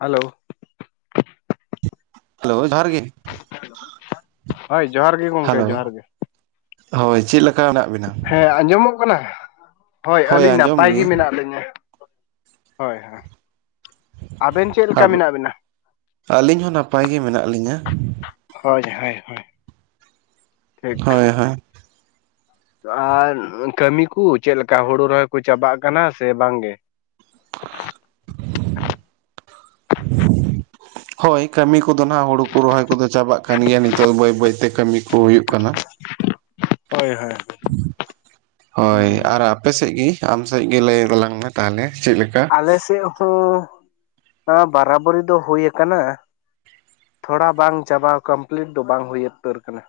Hello hello ᱡᱚᱦᱟᱨ ᱜᱮ ᱦᱳᱭ ᱡᱚᱦᱟᱨ ᱜᱮ ᱦᱮᱞᱳ ᱜᱚᱢᱠᱮ ᱡᱚᱦᱟᱨ ᱜᱮ ᱦᱳᱭ ᱪᱮᱫ ᱞᱮᱠᱟ ᱦᱮᱱᱟᱜ ᱵᱤᱱᱟ? ᱦᱮᱸ ᱟᱸᱡᱚᱢᱚᱜ ᱠᱟᱱᱟ ᱦᱳᱭ ᱟᱹᱞᱤᱧ ᱱᱟᱯᱟᱭ ᱜᱮ ᱢᱮᱱᱟᱜ ᱞᱤᱧᱟᱹ ᱦᱳᱭ ᱦᱳᱭ ᱟᱵᱮᱱ ᱪᱮᱫ ᱞᱮᱠᱟ ᱢᱮᱱᱟᱜ ᱵᱮᱱᱟ ᱟᱹᱞᱤᱧ ᱦᱚᱸ ᱱᱟᱯᱟᱭ ᱜᱮ ᱢᱮᱱᱟᱜ ᱞᱤᱧᱟᱹ ᱦᱳᱭ ᱦᱳᱭ ᱦᱳᱭ ᱴᱷᱤᱠ ᱦᱳᱭ ᱦᱳᱭ ᱟᱨ ᱠᱟᱹᱢᱤ ᱠᱚ ᱪᱮᱫ ᱞᱮᱠᱟ ᱦᱩᱲᱩ ᱨᱚᱦᱚᱭ ᱠᱚ ᱪᱟᱵᱟᱜ ᱠᱟᱱᱟ ᱥᱮ ᱵᱟᱝ ᱜᱮ [unintelligible] ᱦᱳᱭ ᱠᱟᱹᱢᱤ ᱠᱚᱫᱚ ᱱᱟᱦᱟᱜ ᱦᱳᱲᱩ ᱠᱚ ᱨᱚᱦᱚᱭ ᱠᱚᱫᱚ ᱪᱟᱵᱟᱜ ᱠᱟᱱ ᱜᱮᱭᱟ ᱱᱤᱛᱚᱜ ᱵᱟᱹᱭ ᱵᱟᱹᱭᱛᱮ ᱠᱟᱹᱢᱤ ᱠᱚ ᱦᱩᱭᱩᱜ ᱠᱟᱱᱟ ᱦᱳᱭ ᱦᱳᱭ ᱦᱳᱭ ᱦᱩᱸ ᱟᱨ ᱟᱯᱮ ᱥᱮᱫ ᱜᱮ ᱟᱢ ᱥᱮᱫ ᱜᱮ ᱞᱟᱹᱭ ᱛᱞᱟᱝ ᱢᱮ ᱛᱟᱦᱞᱮ ᱪᱮᱫᱞᱮᱠᱟ ᱟᱞᱮ ᱥᱮᱫ ᱦᱚᱸ ᱱᱚᱣᱟ ᱵᱟᱨᱟᱵᱚᱨᱤ ᱫᱚ ᱦᱩᱭᱩ ᱟᱠᱟᱱᱟ ᱛᱷᱚᱲᱟ ᱵᱟᱝ ᱪᱟᱵᱟᱣ ᱠᱚᱢᱯᱞᱤᱴ ᱫᱚ ᱵᱟᱝ ᱦᱩᱭ ᱩᱛᱟᱹᱨ ᱠᱟᱱᱟ᱾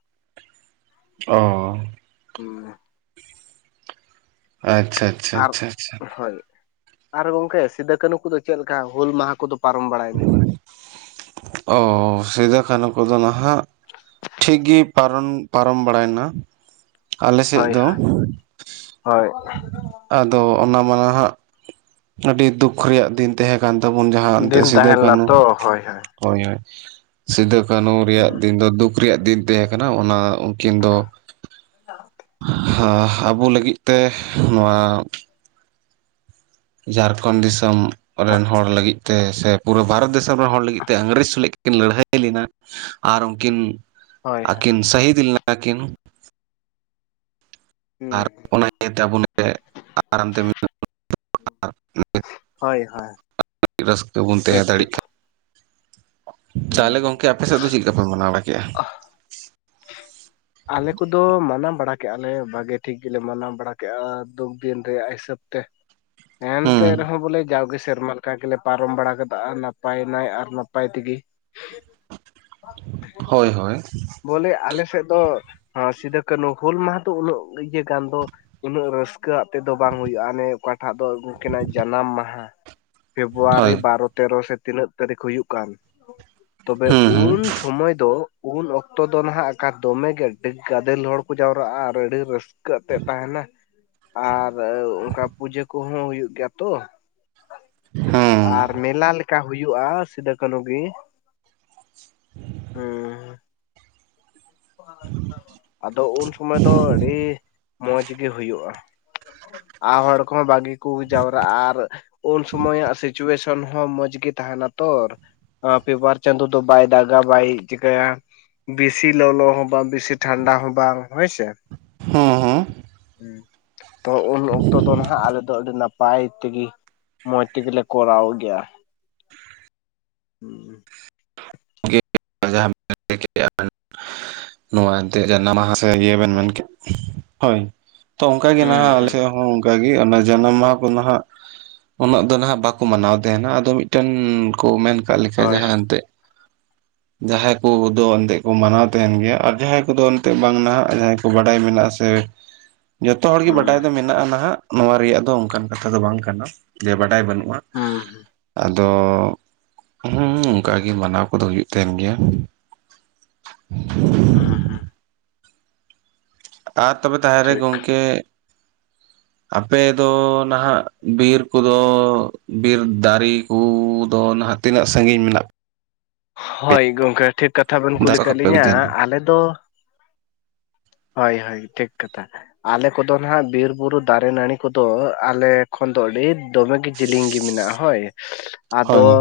ᱚ ᱦᱩᱸ ᱟᱪᱷᱟ ᱟᱪᱷᱟ ᱟᱨ ᱦᱳᱭ ᱟᱨ ᱜᱚᱝᱠᱮ ᱥᱤᱸᱫᱩ ᱠᱟᱹᱱᱦᱩ ᱠᱚᱫᱚ ᱪᱮᱫᱮ ᱞᱮᱠᱟ ᱦᱩᱞ ᱢᱟᱦᱟ ᱠᱚᱫᱚ ᱯᱟᱨᱚᱢ ᱵᱟᱲᱟᱭᱱᱟ? ᱚ ᱥᱤᱫᱚ-ᱠᱟᱱᱦᱩ ᱠᱚ ᱠᱚᱫᱚ ᱱᱟᱦᱟᱜ ᱴᱷᱤᱠ ᱜᱮ ᱯᱟᱨᱚᱢ ᱯᱟᱨᱚᱢ ᱵᱟᱲᱟᱭᱮᱱᱟ᱾ ᱟᱞᱮ ᱥᱮᱫ ᱦᱳᱭ ᱫᱚ ᱦᱳᱭ ᱦᱳᱭ ᱟᱫᱚ ᱚᱱᱟ ᱢᱟᱟᱱᱟ ᱦᱟᱸᱟᱜ ᱟᱹᱰᱤ ᱫᱩᱠ ᱨᱮᱭᱟᱜ ᱫᱤᱱ ᱛᱟᱦᱮᱸ ᱠᱟᱱ ᱛᱟᱵᱚᱱ ᱡᱟᱦᱟᱸ ᱮᱱᱛᱮ ᱫᱤᱱ ᱥᱤᱫᱩ ᱛᱟᱦᱮᱸ ᱞᱮᱱᱟ ᱠᱟᱹᱱᱩ ᱛᱚ ᱦᱳᱭ ᱦᱳᱭ ᱦᱳᱭ ᱦᱳᱭ ᱥᱤᱫᱩ ᱠᱟᱹᱱᱦᱩ ᱦᱩᱸ᱾ ᱨᱮᱭᱟᱜ ᱫᱤᱱ ᱫᱚ ᱫᱩᱠ ᱨᱮᱭᱟᱜ ᱫᱤᱱ ᱛᱟᱦᱮᱸ ᱠᱟᱱᱟ ᱚᱱᱟ ᱩᱱᱠᱤᱱ ᱫᱚ ᱚᱱᱟ ᱟᱵᱚ ᱞᱟᱹᱜᱤᱫ ᱛᱮ ᱱᱚᱣᱟ ᱡᱷᱟᱲᱠᱷᱚᱸᱰ ᱫᱤᱥᱚᱢ ᱦᱚᱜ ᱨᱮᱱ ᱦᱚᱲ ᱞᱟᱹᱜᱤᱫ ᱛᱮ ᱥᱮ ᱯᱩᱨᱟᱹ ᱵᱷᱟᱨᱚᱛ ᱫᱤᱥᱚᱢ ᱨᱮᱱ ᱦᱚᱲ ᱞᱟᱹᱜᱤᱫ ᱛᱮ ᱤᱝᱨᱮᱹᱡᱽ ᱥᱞ ᱠᱟᱱᱟ ᱠᱤᱱ ᱞᱟᱹᱲᱦᱟᱹᱭ ᱞᱮᱱᱟ ᱟᱨ ᱩᱱᱠᱤᱱ ᱦᱳᱭ ᱦᱳᱭ ᱟᱹᱠᱤᱱ ᱥᱟᱹᱦᱤᱫ ᱞᱮᱱᱟ ᱠᱤᱱ ᱦᱩᱸ ᱟᱨ ᱚᱱᱟ ᱤᱭᱟᱹᱛᱮ ᱟᱵᱚᱮ ᱟᱨᱟᱢ ᱛᱮ ᱦᱳᱭ ᱦᱳᱭ ᱨᱟᱹᱥᱠᱟᱹ ᱵᱚᱱ ᱴᱷᱤᱠ ᱛᱟᱦᱮᱸ ᱴᱷᱤᱠ ᱫᱟᱲᱮᱟᱜ ᱠᱟᱱᱟ᱾ ᱦᱩᱸ ᱛᱟᱦᱚᱞᱮ ᱜᱚᱝᱠᱮ ᱟᱯᱮ ᱥᱮᱫ ᱫᱚ ᱪᱮᱫᱞᱮ ᱞᱮᱠᱟᱯᱮ ᱢᱟᱱᱟᱣ ᱵᱟᱲᱟ ᱠᱮᱜᱼᱟ? ᱟᱞᱮ ᱠᱚᱫᱚ ᱢᱟᱱᱟᱣ ᱵᱟᱲᱟ ᱠᱼᱟ ᱞᱮᱮ ᱵᱷᱟᱜᱮ ᱴᱷᱤᱠ ᱜᱮᱞᱮ ᱢᱟᱱᱟᱣ ᱵᱟᱲᱟ ᱠᱼᱟ ᱫᱩᱠ ᱫᱤᱱ ᱨᱮᱭᱟᱜ ᱦᱤᱥᱟᱹᱵ ᱛᱮ ᱮᱱᱛᱮ ᱦᱩᱸ ᱨᱮᱦᱚᱸ ᱵᱚᱞᱮ ᱡᱟᱣᱜᱮ ᱥᱮᱨᱢᱟ ᱚᱱᱠᱟ ᱜᱮᱞᱮ ᱯᱟᱨᱚᱢ ᱵᱟᱲᱟ ᱠᱟᱫᱟ ᱱᱟᱯᱟᱭᱱᱟᱭ ᱟᱨ ᱱᱟᱯᱟᱭ ᱛᱮᱜᱮ ᱦᱳᱭ ᱦᱳᱭ ᱵᱚᱞᱮ ᱟᱞᱮ ᱥᱮᱫ ᱫᱚ ᱥᱤᱫᱩ ᱠᱟᱹᱱᱦᱩ ᱦᱩᱞ ᱢᱟᱦᱟ ᱫᱚ ᱩᱱᱟᱹᱜ ᱤᱭᱟᱹ ᱜᱟᱱ ᱫᱚ ᱩᱱᱟᱹᱜ ᱨᱟᱹᱥᱠᱟᱹᱣᱟᱜ ᱛᱮᱫᱚ ᱵᱟᱝ ᱦᱩᱭᱩᱜᱼᱟ ᱚᱱᱮ ᱚᱠᱟᱴᱟᱜ ᱫᱚ ᱩᱱᱠᱤᱱᱟᱜ ᱡᱟᱱᱟᱢ ᱢᱟᱦᱟ ᱯᱷᱮᱵᱨᱩᱣᱟᱨᱤ ᱦᱳᱭ ᱵᱟᱨ ᱛᱮᱨᱚ ᱥᱮ ᱛᱤᱱᱟᱹᱜ ᱛᱟᱹᱨᱤᱠᱷ ᱦᱩᱭᱩᱜ ᱠᱟᱱ ᱛᱚᱵᱮ ᱦᱩᱸ ᱩᱱ ᱥᱚᱢᱚᱭ ᱫᱚ ᱩᱱ ᱚᱠᱛᱚ ᱚᱠᱛᱚ ᱫᱚ ᱱᱟᱦᱟᱜ ᱚᱠᱟ ᱫᱚᱢᱮᱜ ᱜᱮ ᱟᱹᱰᱤ ᱜᱟᱫᱮᱞ ᱦᱚᱲ ᱠᱚ ᱡᱟᱣᱨᱟᱜᱼᱟ ᱟᱨ ᱟᱹᱰᱤ ᱨᱟᱹᱥᱠᱟᱹ ᱟ ᱛᱮᱜ ᱛᱟᱦᱮᱱᱟ ᱟᱨ ᱚᱱᱠᱟ ᱯᱩᱡᱟᱹ ᱠᱚᱦᱚᱸ ᱦᱩᱭᱩᱜ ᱜᱮᱭᱟ ᱛᱚ᱾ ᱦᱩᱸ ᱟᱨ ᱢᱮᱞᱟ ᱞᱮᱠᱟ ᱦᱩᱭᱩᱜᱼᱟ ᱥᱤᱫᱩ ᱠᱟᱹᱱᱦᱩ ᱜᱮ ᱦᱮᱸ ᱟᱫᱚ ᱩᱱ ᱥᱚᱢᱚᱭ ᱫᱚ ᱟᱹᱰᱤ ᱢᱚᱸᱡᱽ ᱜᱮ ᱦᱩᱭᱩᱜᱼᱟ᱾ ᱟᱨ ᱦᱚᱲ ᱠᱚᱦᱚᱸ ᱵᱷᱟᱜᱤ ᱠᱚ ᱡᱟᱣᱨᱟᱜᱼᱟ ᱟᱨ ᱩᱱ ᱥᱚᱢᱚᱭᱟᱜ ᱥᱤᱪᱩᱭᱮᱥᱚᱱ ᱦᱚᱸ ᱢᱚᱸᱡᱽ ᱜᱮᱤ ᱛᱟᱦᱮᱱᱟ ᱛᱚᱨ [unintelligible] ᱦᱟᱯᱮ ᱵᱟᱨ ᱪᱟᱸᱫᱳ ᱫᱚ ᱵᱟᱭ ᱫᱟᱜᱟ ᱵᱟᱭ ᱪᱤᱠᱟᱹᱭᱟ ᱵᱮᱥᱤ ᱞᱚᱞᱚ ᱦᱚᱸ ᱵᱟᱝ ᱵᱮᱥᱤ ᱴᱷᱟᱱᱰᱟ ᱦᱚᱸ ᱵᱟᱝ ᱦᱳᱭᱥᱮ? ᱦᱩᱸ ᱦᱩᱸ᱾ ᱦᱩᱸ ᱛᱚ ᱩᱱ ᱚᱠᱛᱚ ᱫᱚ ᱱᱟᱦᱱᱟᱜ ᱟᱞᱮ ᱫᱚ ᱟᱹᱰᱤ ᱱᱟᱯᱟᱭ ᱛᱮᱜᱤ ᱢᱚᱸᱡᱽ ᱛᱮᱜᱮ ᱞᱮ ᱠᱚᱨᱟᱣ ᱜᱮᱭᱟ᱾ ᱦᱩᱸ ᱟᱹᱭ ᱱᱚᱣᱟ ᱮᱱᱛᱮ ᱡᱟᱱᱟᱢᱟᱦ ᱤᱭᱟᱹ ᱵᱮᱱ ᱦᱳᱭ ᱢᱮᱱ ᱠᱮᱫ ᱦᱳᱭ ᱛᱚ ᱚᱱᱠᱟ ᱜᱮ ᱦᱩᱸ ᱱᱟᱦᱟᱜ ᱟᱞᱮ ᱦᱩᱸ ᱥᱮᱫ ᱦᱚᱸ ᱚᱱᱠᱟᱟᱜ ᱚᱱᱟ ᱡᱟᱱᱟᱢ ᱢᱟᱦᱟ ᱠᱚᱫᱚ ᱦᱜ ᱩᱱᱟᱹᱜ ᱫᱚ ᱱᱟᱟᱜ ᱵᱟᱠᱚ ᱢᱟᱱᱟᱣ ᱛᱟᱦᱮᱱᱟ ᱟᱫᱚ ᱢᱤᱫᱴᱮᱱ ᱠᱚ ᱢᱮᱱ ᱠᱟᱜ ᱞᱮᱠᱟ ᱦᱳᱭ ᱡᱟᱦᱟᱸ ᱮᱱᱛᱮᱫ ᱡᱟᱦᱟᱸᱭ ᱠᱚᱫᱚ ᱮᱱᱛᱮᱜ ᱠᱚ ᱢᱟᱱᱟᱣ ᱛᱟᱦᱮᱱ ᱜᱮᱭᱟ ᱟᱨ ᱡᱟᱦᱟᱸᱭ ᱠᱚᱫᱚ ᱮᱱᱛᱮ ᱵᱟᱝᱦᱟᱜ ᱡᱟᱦᱟᱸᱭ ᱠᱚ ᱵᱟᱰᱟᱭ ᱢᱮᱱᱟᱜᱼᱟ ᱥᱮ [inaudible] ᱡᱚᱛᱚ ᱦᱚᱲᱜᱤ ᱵᱟᱰᱟᱭ ᱦᱩᱸ ᱫᱚ ᱢᱮᱱᱟᱜᱼᱟ ᱱᱟᱦᱟᱜ ᱱᱚᱣᱟ ᱨᱮᱭᱟᱜ ᱫᱚ ᱚᱱᱠᱟᱱ ᱠᱟᱛᱷᱟ ᱫᱚ ᱵᱟᱝ ᱠᱟᱱᱟ ᱡᱮ ᱵᱟᱰᱟᱭ ᱵᱟᱹᱱᱩᱜᱼᱟ᱾ ᱦᱮᱸ ᱦᱮᱸ ᱟᱫᱚ ᱦᱩᱸ ᱚᱱᱠᱟᱜᱤ ᱢᱟᱱᱟᱣ ᱠᱚᱫᱚ ᱦᱩᱭᱩᱜᱼᱟ᱾ ᱛᱟᱦᱮᱱ ᱜᱮᱭᱟ᱾ ᱩᱸ ᱦᱮᱸ ᱟᱨ ᱛᱚᱵᱮ ᱛᱟᱦᱮᱸ ᱨᱮ ᱴᱷᱤᱠ ᱜᱚᱢᱠᱮ ᱟᱯᱮᱫᱚ ᱱᱟᱦᱟᱜ ᱵᱤᱨ ᱠᱚᱫᱚ ᱵᱤᱨ ᱫᱟᱨᱮ ᱠᱩᱫᱚ ᱱᱟᱦᱟᱜ ᱛᱤᱱᱟᱹᱜ ᱥᱟᱺᱜᱤᱧ ᱢᱮᱱᱟᱜ ᱦᱳᱭ ᱜᱚᱝᱠᱮ ᱴᱷᱤᱠ ᱠᱟᱛᱷᱟ ᱵᱮᱱ ᱠᱩᱞᱤ ᱫᱟᱠᱟ ᱠᱟᱫ ᱠᱚᱯᱮ ᱟᱹᱜᱩᱭ ᱞᱤᱧᱟᱹ ᱜᱮᱭᱟ ᱱᱟᱝ? ᱟᱞᱮ ᱫᱚ ᱦᱳᱭ ᱦᱳᱭ ᱴᱷᱤᱠ ᱠᱟᱛᱷᱟ᱾ ᱟᱞᱮ ᱠᱚᱫᱚ ᱱᱟᱦᱟᱜ ᱵᱤᱨ ᱵᱩᱨᱩ ᱫᱟᱨᱮ ᱱᱟᱹᱲᱤ ᱠᱚᱫᱚ ᱟᱞᱮ ᱠᱷᱚᱱ ᱫᱚ ᱟᱹᱰᱤ ᱫᱚᱢᱮᱜ ᱜᱤ ᱡᱤᱞᱤᱧ ᱜᱤ ᱢᱮᱱᱟᱜᱼᱟ ᱦᱳᱭ, ᱟᱫᱚ ᱦᱳᱭ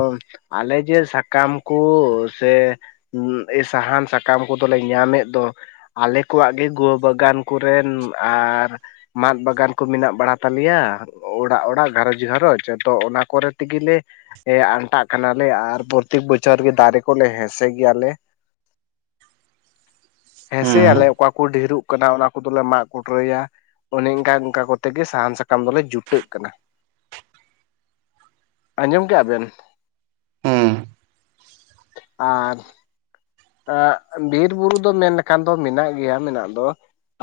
ᱟᱞᱮ ᱡᱮ ᱥᱟᱠᱟᱢ ᱠᱩ ᱥᱮ ᱩᱸᱜ ᱥᱟᱦᱟᱱ ᱥᱟᱠᱟᱢ ᱠᱚᱫᱚᱞᱮ ᱧᱟᱢ ᱮᱫ ᱫᱚ ᱟᱞᱮ ᱠᱚᱣᱟᱜ ᱜᱮ ᱜᱚ ᱵᱟᱜᱟᱱ ᱠᱚᱨᱮᱱ ᱟᱨ ᱢᱟᱫ ᱵᱟᱜᱟᱱ ᱠᱚ ᱢᱮᱱᱟᱜ ᱵᱟᱲᱟ ᱛᱟᱞᱮᱭᱟ᱾ ᱚᱲᱟᱜ ᱚᱲᱟᱜ ᱜᱷᱟᱨᱚᱸᱡᱽ ᱜᱷᱟᱨᱚᱸᱡᱽ ᱛᱚ ᱚᱱᱟ ᱠᱚᱨᱮ ᱛᱤᱜᱮᱞᱮ ᱮ ᱟᱱᱴᱟᱜ ᱠᱟᱱᱟᱞᱮ ᱟᱨ ᱯᱨᱚᱛᱤ ᱵᱚᱪᱷᱚᱨ ᱜᱮ ᱫᱟᱨᱮ ᱠᱚᱞᱮ ᱦᱮᱸᱥᱮ [unintelligible] ᱜᱮᱭᱟᱞᱮ᱾ ᱦᱮᱸ ᱥᱮ ᱟᱞᱮ, ᱦᱩᱸ ᱚᱠᱟ ᱠᱚ ᱰᱷᱮᱨᱳᱜ ᱠᱟᱱᱟ ᱚᱱᱟ ᱠᱚᱫᱚ ᱞᱮ ᱢᱟᱜ ᱠᱩᱴᱨᱟᱹᱭᱟ᱾ ᱚᱱᱮ ᱚᱱᱠᱟᱼᱚᱱᱠᱟ ᱠᱚᱛᱮ ᱜᱮ ᱥᱟᱦᱟᱱ ᱥᱟᱠᱟᱢ ᱫᱚᱞᱮ ᱡᱩᱴᱟᱹᱜ ᱠᱟᱱᱟ᱾ ᱟᱸᱡᱚᱢ ᱠᱮᱫᱼᱟ ᱵᱮᱱ? ᱦᱩᱸᱢ ᱟᱨ ᱮᱸᱜ ᱵᱤᱨ ᱵᱩᱨᱩ ᱫᱚ ᱢᱮᱱ ᱞᱮᱠᱷᱟᱱ ᱫᱚ ᱢᱮᱱᱟᱜ ᱜᱮᱭᱟ ᱢᱮᱱᱟᱜ ᱫᱚ,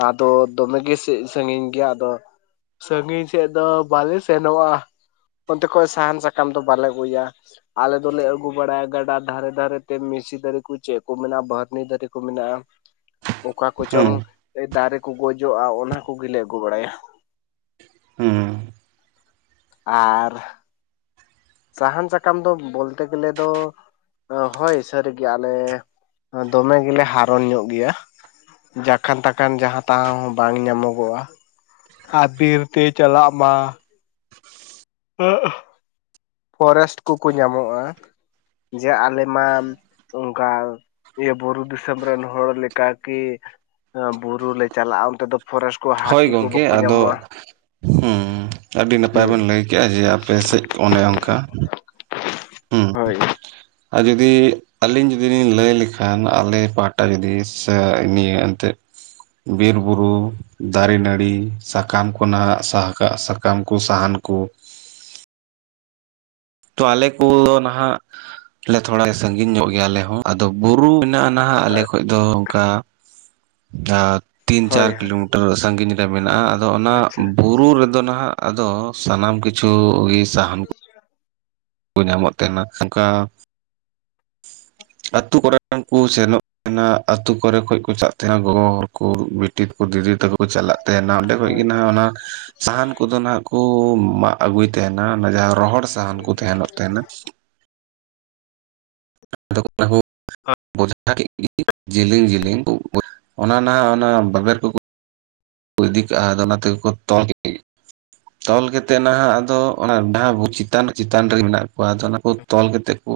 ᱟᱫᱚ ᱫᱚᱢᱮ ᱜᱮ ᱥᱮ ᱥᱟᱺᱜᱤᱧ ᱜᱮᱭᱟ ᱟᱫᱚ, ᱥᱟᱺᱜᱤᱧ ᱥᱮᱫ ᱫᱚ ᱵᱟᱞᱮ ᱥᱮᱱᱚᱜᱼᱟ ᱚᱱᱛᱮ ᱠᱷᱚᱡ ᱥᱟᱦᱟᱱ ᱥᱟᱠᱟᱢ ᱫᱚ ᱵᱟᱞᱮ ᱟᱹᱜᱩᱭᱟ᱾ ᱟᱞᱮ ᱫᱚᱞᱮ ᱟᱹᱜᱩ ᱵᱟᱲᱟᱭᱟ ᱜᱟᱰᱟ ᱫᱷᱟᱨᱮ ᱫᱷᱟᱨᱮ ᱛᱮ ᱢᱤᱥᱤ ᱫᱟᱨᱮ ᱠᱩᱪᱟᱹᱫ᱾ ᱠᱚ ᱢᱮᱱᱟᱜᱼᱟ ᱵᱟᱹᱨᱱᱤ [unintelligible] ᱫᱟᱨᱮ ᱠᱚ ᱢᱮᱱᱟᱜᱼᱟ ᱚᱠᱟ ᱦᱩᱸ ᱠᱚᱪᱚᱝ ᱫᱟᱨᱮ ᱠᱚ ᱜᱚᱡᱚᱜᱼᱟ ᱚᱱᱟ ᱠᱚᱜᱮᱞᱮ ᱟᱹᱜᱩ ᱵᱟᱲᱟᱭᱟ᱾ ᱦᱩᱸ ᱟᱨ ᱥᱟᱦᱟᱱ ᱥᱟᱠᱟᱢ ᱫᱚ ᱵᱚᱞᱛᱮ ᱜᱮᱞᱮ ᱫᱚ ᱦᱳᱭ ᱥᱟᱹᱨᱤ ᱜᱮ ᱟᱞᱮ ᱫᱚᱢᱮ ᱜᱮᱞᱮ ᱦᱟᱨᱚᱱ ᱧᱚᱜ ᱜᱮᱭᱟ᱾ ᱡᱟᱠᱷᱟᱱ ᱛᱟᱠᱷᱟᱱ ᱡᱟᱦᱟᱸ ᱛᱟᱦᱟᱸ ᱦᱚᱸ ᱵᱟᱝ ᱧᱟᱢᱚᱜᱚᱜᱼᱟ᱾ ᱟᱨ ᱵᱤᱨ ᱛᱮ ᱪᱟᱞᱟᱜ ᱢᱟ [unintelligible] ᱯᱷᱚᱨᱮᱥᱴ ᱠᱚᱠᱚ ᱧᱟᱢᱚᱜᱼᱟ ᱡᱮ ᱟᱞᱮ ᱢᱟ ᱚᱱᱠᱟ ᱤᱭᱟᱹ ᱵᱩᱨᱩ ᱫᱤᱥᱚᱢ ᱨᱮᱱ ᱦᱚᱲ ᱞᱮᱠᱟ ᱠᱤ ᱵᱩᱨᱩ ᱞᱮ ᱪᱟᱞᱟᱜᱼᱟ ᱚᱱᱛᱮ ᱫᱚ ᱯᱷᱚᱨᱮᱥᱴ ᱠᱚ ᱦᱳᱭ ᱦᱟᱹᱛᱤ ᱠᱚ ᱜᱚᱝᱠᱮ ᱵᱟᱠᱚ ᱟᱫᱚ ᱧᱟᱢᱚᱜᱼᱟ ᱦᱮᱸ ᱟᱹᱰᱤ ᱱᱟᱯᱟᱭ ᱦᱩᱸ ᱵᱮᱱ ᱞᱟᱹᱭ ᱠᱮᱜᱼᱟ ᱡᱮ ᱟᱯᱮ ᱥᱮᱫ ᱚᱱᱮ ᱚᱱᱠᱟ ᱦᱩᱸ ᱦᱳᱭ ᱟᱨ ᱡᱩᱫᱤ ᱟᱹᱞᱤᱧ ᱡᱩᱫᱤ ᱞᱤᱧ ᱞᱟᱹᱭ ᱞᱮᱠᱷᱟᱱ ᱟᱞᱮ ᱯᱟᱦᱴᱟ ᱡᱩᱫᱤ ᱥᱮ ᱱᱤᱭᱟᱹ ᱮᱱᱛᱮᱫ ᱵᱤᱨ ᱵᱩᱨᱩ ᱫᱟᱨᱮ ᱱᱟᱹᱲᱤ ᱥᱟᱠᱟᱢ ᱠᱚ ᱱᱟᱦᱟᱜ ᱥᱟᱦᱟ ᱠᱟᱜ ᱥᱟᱠᱟᱢ ᱠᱚ ᱥᱟᱦᱟᱱ ᱠᱚ, ᱛᱚ ᱟᱞᱮ ᱠᱩ ᱱᱟᱦᱟᱜ ᱛᱷᱚᱲᱟ ᱥᱟᱺᱜᱤᱧ ᱧᱚᱜ ᱜᱮᱭᱟ ᱟᱞᱮ ᱦᱚᱸ ᱟᱫᱚ ᱵᱩᱨᱩ ᱢᱮᱱᱟᱜᱼᱟ᱾ ᱱᱟᱦᱟᱜ ᱟᱞᱮ ᱦᱳᱭ ᱠᱷᱚᱡ ᱫᱚ ᱚᱱᱠᱟ ᱠᱮᱞᱟᱠ ᱛᱤᱱ ᱦᱳᱭ ᱪᱟᱨ ᱠᱤᱞᱳ ᱥᱟᱺᱜᱤᱧ ᱨᱮ ᱢᱮᱱᱟᱜᱼᱟ ᱟᱫᱚ ᱚᱱᱟ ᱟᱪᱪᱷᱟ ᱵᱩᱫ ᱵᱩᱨ [unintelligible] ᱨᱮᱫᱚ ᱱᱟᱦᱟᱜ ᱟᱫᱚ ᱥᱟᱱᱟᱢ ᱠᱤᱪᱷᱩ ᱜᱮ ᱥᱟᱦᱟᱱ ᱦ [unintelligible] ᱠᱚ ᱧᱟᱢᱚᱜ ᱛᱟᱦᱮᱱᱟ [inaudible] [unintelligible] ᱟᱹᱛᱳ ᱠᱚᱨᱮᱱ ᱠᱚ ᱥᱮᱱᱚᱜ ᱛᱟᱦᱮᱱᱟ ᱟ. ᱛᱳ ᱠᱚᱨᱮ ᱠᱷᱚᱡ ᱠᱚ ᱪᱟᱞᱟᱜ ᱛᱟᱦᱮᱱᱟ ᱜᱚᱜᱚ ᱦᱚᱲ ᱠᱩ ᱵᱤᱴᱤ ᱛᱮᱠᱚ ᱫᱤᱫᱤ ᱛᱟᱠᱚ ᱪᱟᱞᱟᱜ ᱛᱟᱦᱮᱱᱟ ᱚᱸᱰᱮ ᱠᱷᱚᱡ ᱦᱳᱭ ᱜᱮ ᱱᱟᱜ ᱚᱱᱟ ᱥᱟᱦᱟᱱ ᱠᱚᱫᱚ ᱱᱟᱜ ᱠᱩ ᱢᱟᱜ ᱟᱹᱜᱩᱭ ᱛᱟᱦᱮᱱᱟ ᱚᱱᱟ ᱡᱟᱦᱟᱸ ᱨᱚᱦᱚᱲ ᱦᱩ ᱥᱟᱦᱟᱱ ᱠᱚ ᱛᱟᱦᱮᱱᱚᱜ ᱛᱟᱦᱮᱱᱟ ᱦ [inaudible] ᱟᱫᱚᱵᱚ [unintelligible] ᱷᱟ [unintelligible] ᱠᱮᱫ ᱡᱮᱞᱮᱧ ᱡᱮᱞᱮᱧ ᱠᱚ ᱚᱱᱟ ᱱᱟ ᱵᱟᱜᱮᱨ ᱠᱚᱠᱚ [unintelligible] ᱵᱟᱭ ᱤᱫᱤ ᱠᱟᱜ ᱟᱫᱚ ᱚᱱᱟ ᱛᱮᱜᱮᱠᱚ ᱛᱚᱞ ᱠᱮᱫ ᱛᱚᱞ ᱠᱟᱛᱮᱫ ᱱᱟᱦᱟᱜ ᱟᱫᱚ ᱚᱱᱟ ᱰᱟᱦᱟ ᱵᱚ ᱪᱮᱛᱟᱱ ᱪᱮᱛᱟᱱ ᱨᱮ ᱢᱮᱱᱟᱜ ᱠᱚᱣᱟ ᱛᱚ ᱚᱱᱟ ᱠᱚ ᱛᱚᱞ ᱠᱟᱛᱮᱜ ᱠᱩ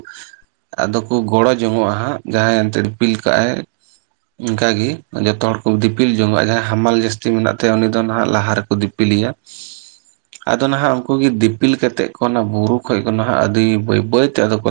ᱟᱫᱚ ᱠᱚ ᱜᱚᱲᱚ ᱡᱚᱝ ᱚᱜᱼᱟ ᱦᱟᱸᱜ ᱡᱟᱦᱟᱸᱭ ᱮᱱᱛᱮᱫ ᱫᱤᱯᱤᱞ ᱠᱟᱜ ᱟᱭ ᱚᱱᱠᱟ ᱜᱤ ᱡᱚᱛᱚ ᱦᱚᱲ ᱠᱚ ᱫᱤᱯᱤᱞ ᱡᱚᱝ ᱟ ᱡᱟᱦᱟᱸᱭ ᱦᱟᱢᱟᱞ ᱡᱟᱹᱥᱛᱤ ᱢᱮᱱᱟᱜ ᱛᱟᱭᱟ ᱩᱱᱤ ᱫᱚ ᱱᱟᱦᱟᱜ ᱞᱟᱦᱟ ᱨᱮᱠᱚ ᱫᱤᱯᱤᱞ ᱫᱤᱯᱤᱞᱤᱭᱟ [unintelligible] ᱟᱫᱚ ᱱᱟᱦᱟᱜ ᱩᱱᱠᱩ ᱜᱤ ᱫᱤᱯᱤᱞ ᱠᱟᱛᱮᱜ ᱠᱚ ᱱᱟᱜ ᱵᱩᱨᱩ ᱠᱷᱚᱡ ᱠᱚ ᱱᱟᱦᱟᱜ ᱟᱹᱰᱤ ᱵᱟᱹᱭ ᱵᱟᱹᱭᱛᱮ ᱟᱫᱚ ᱠᱚ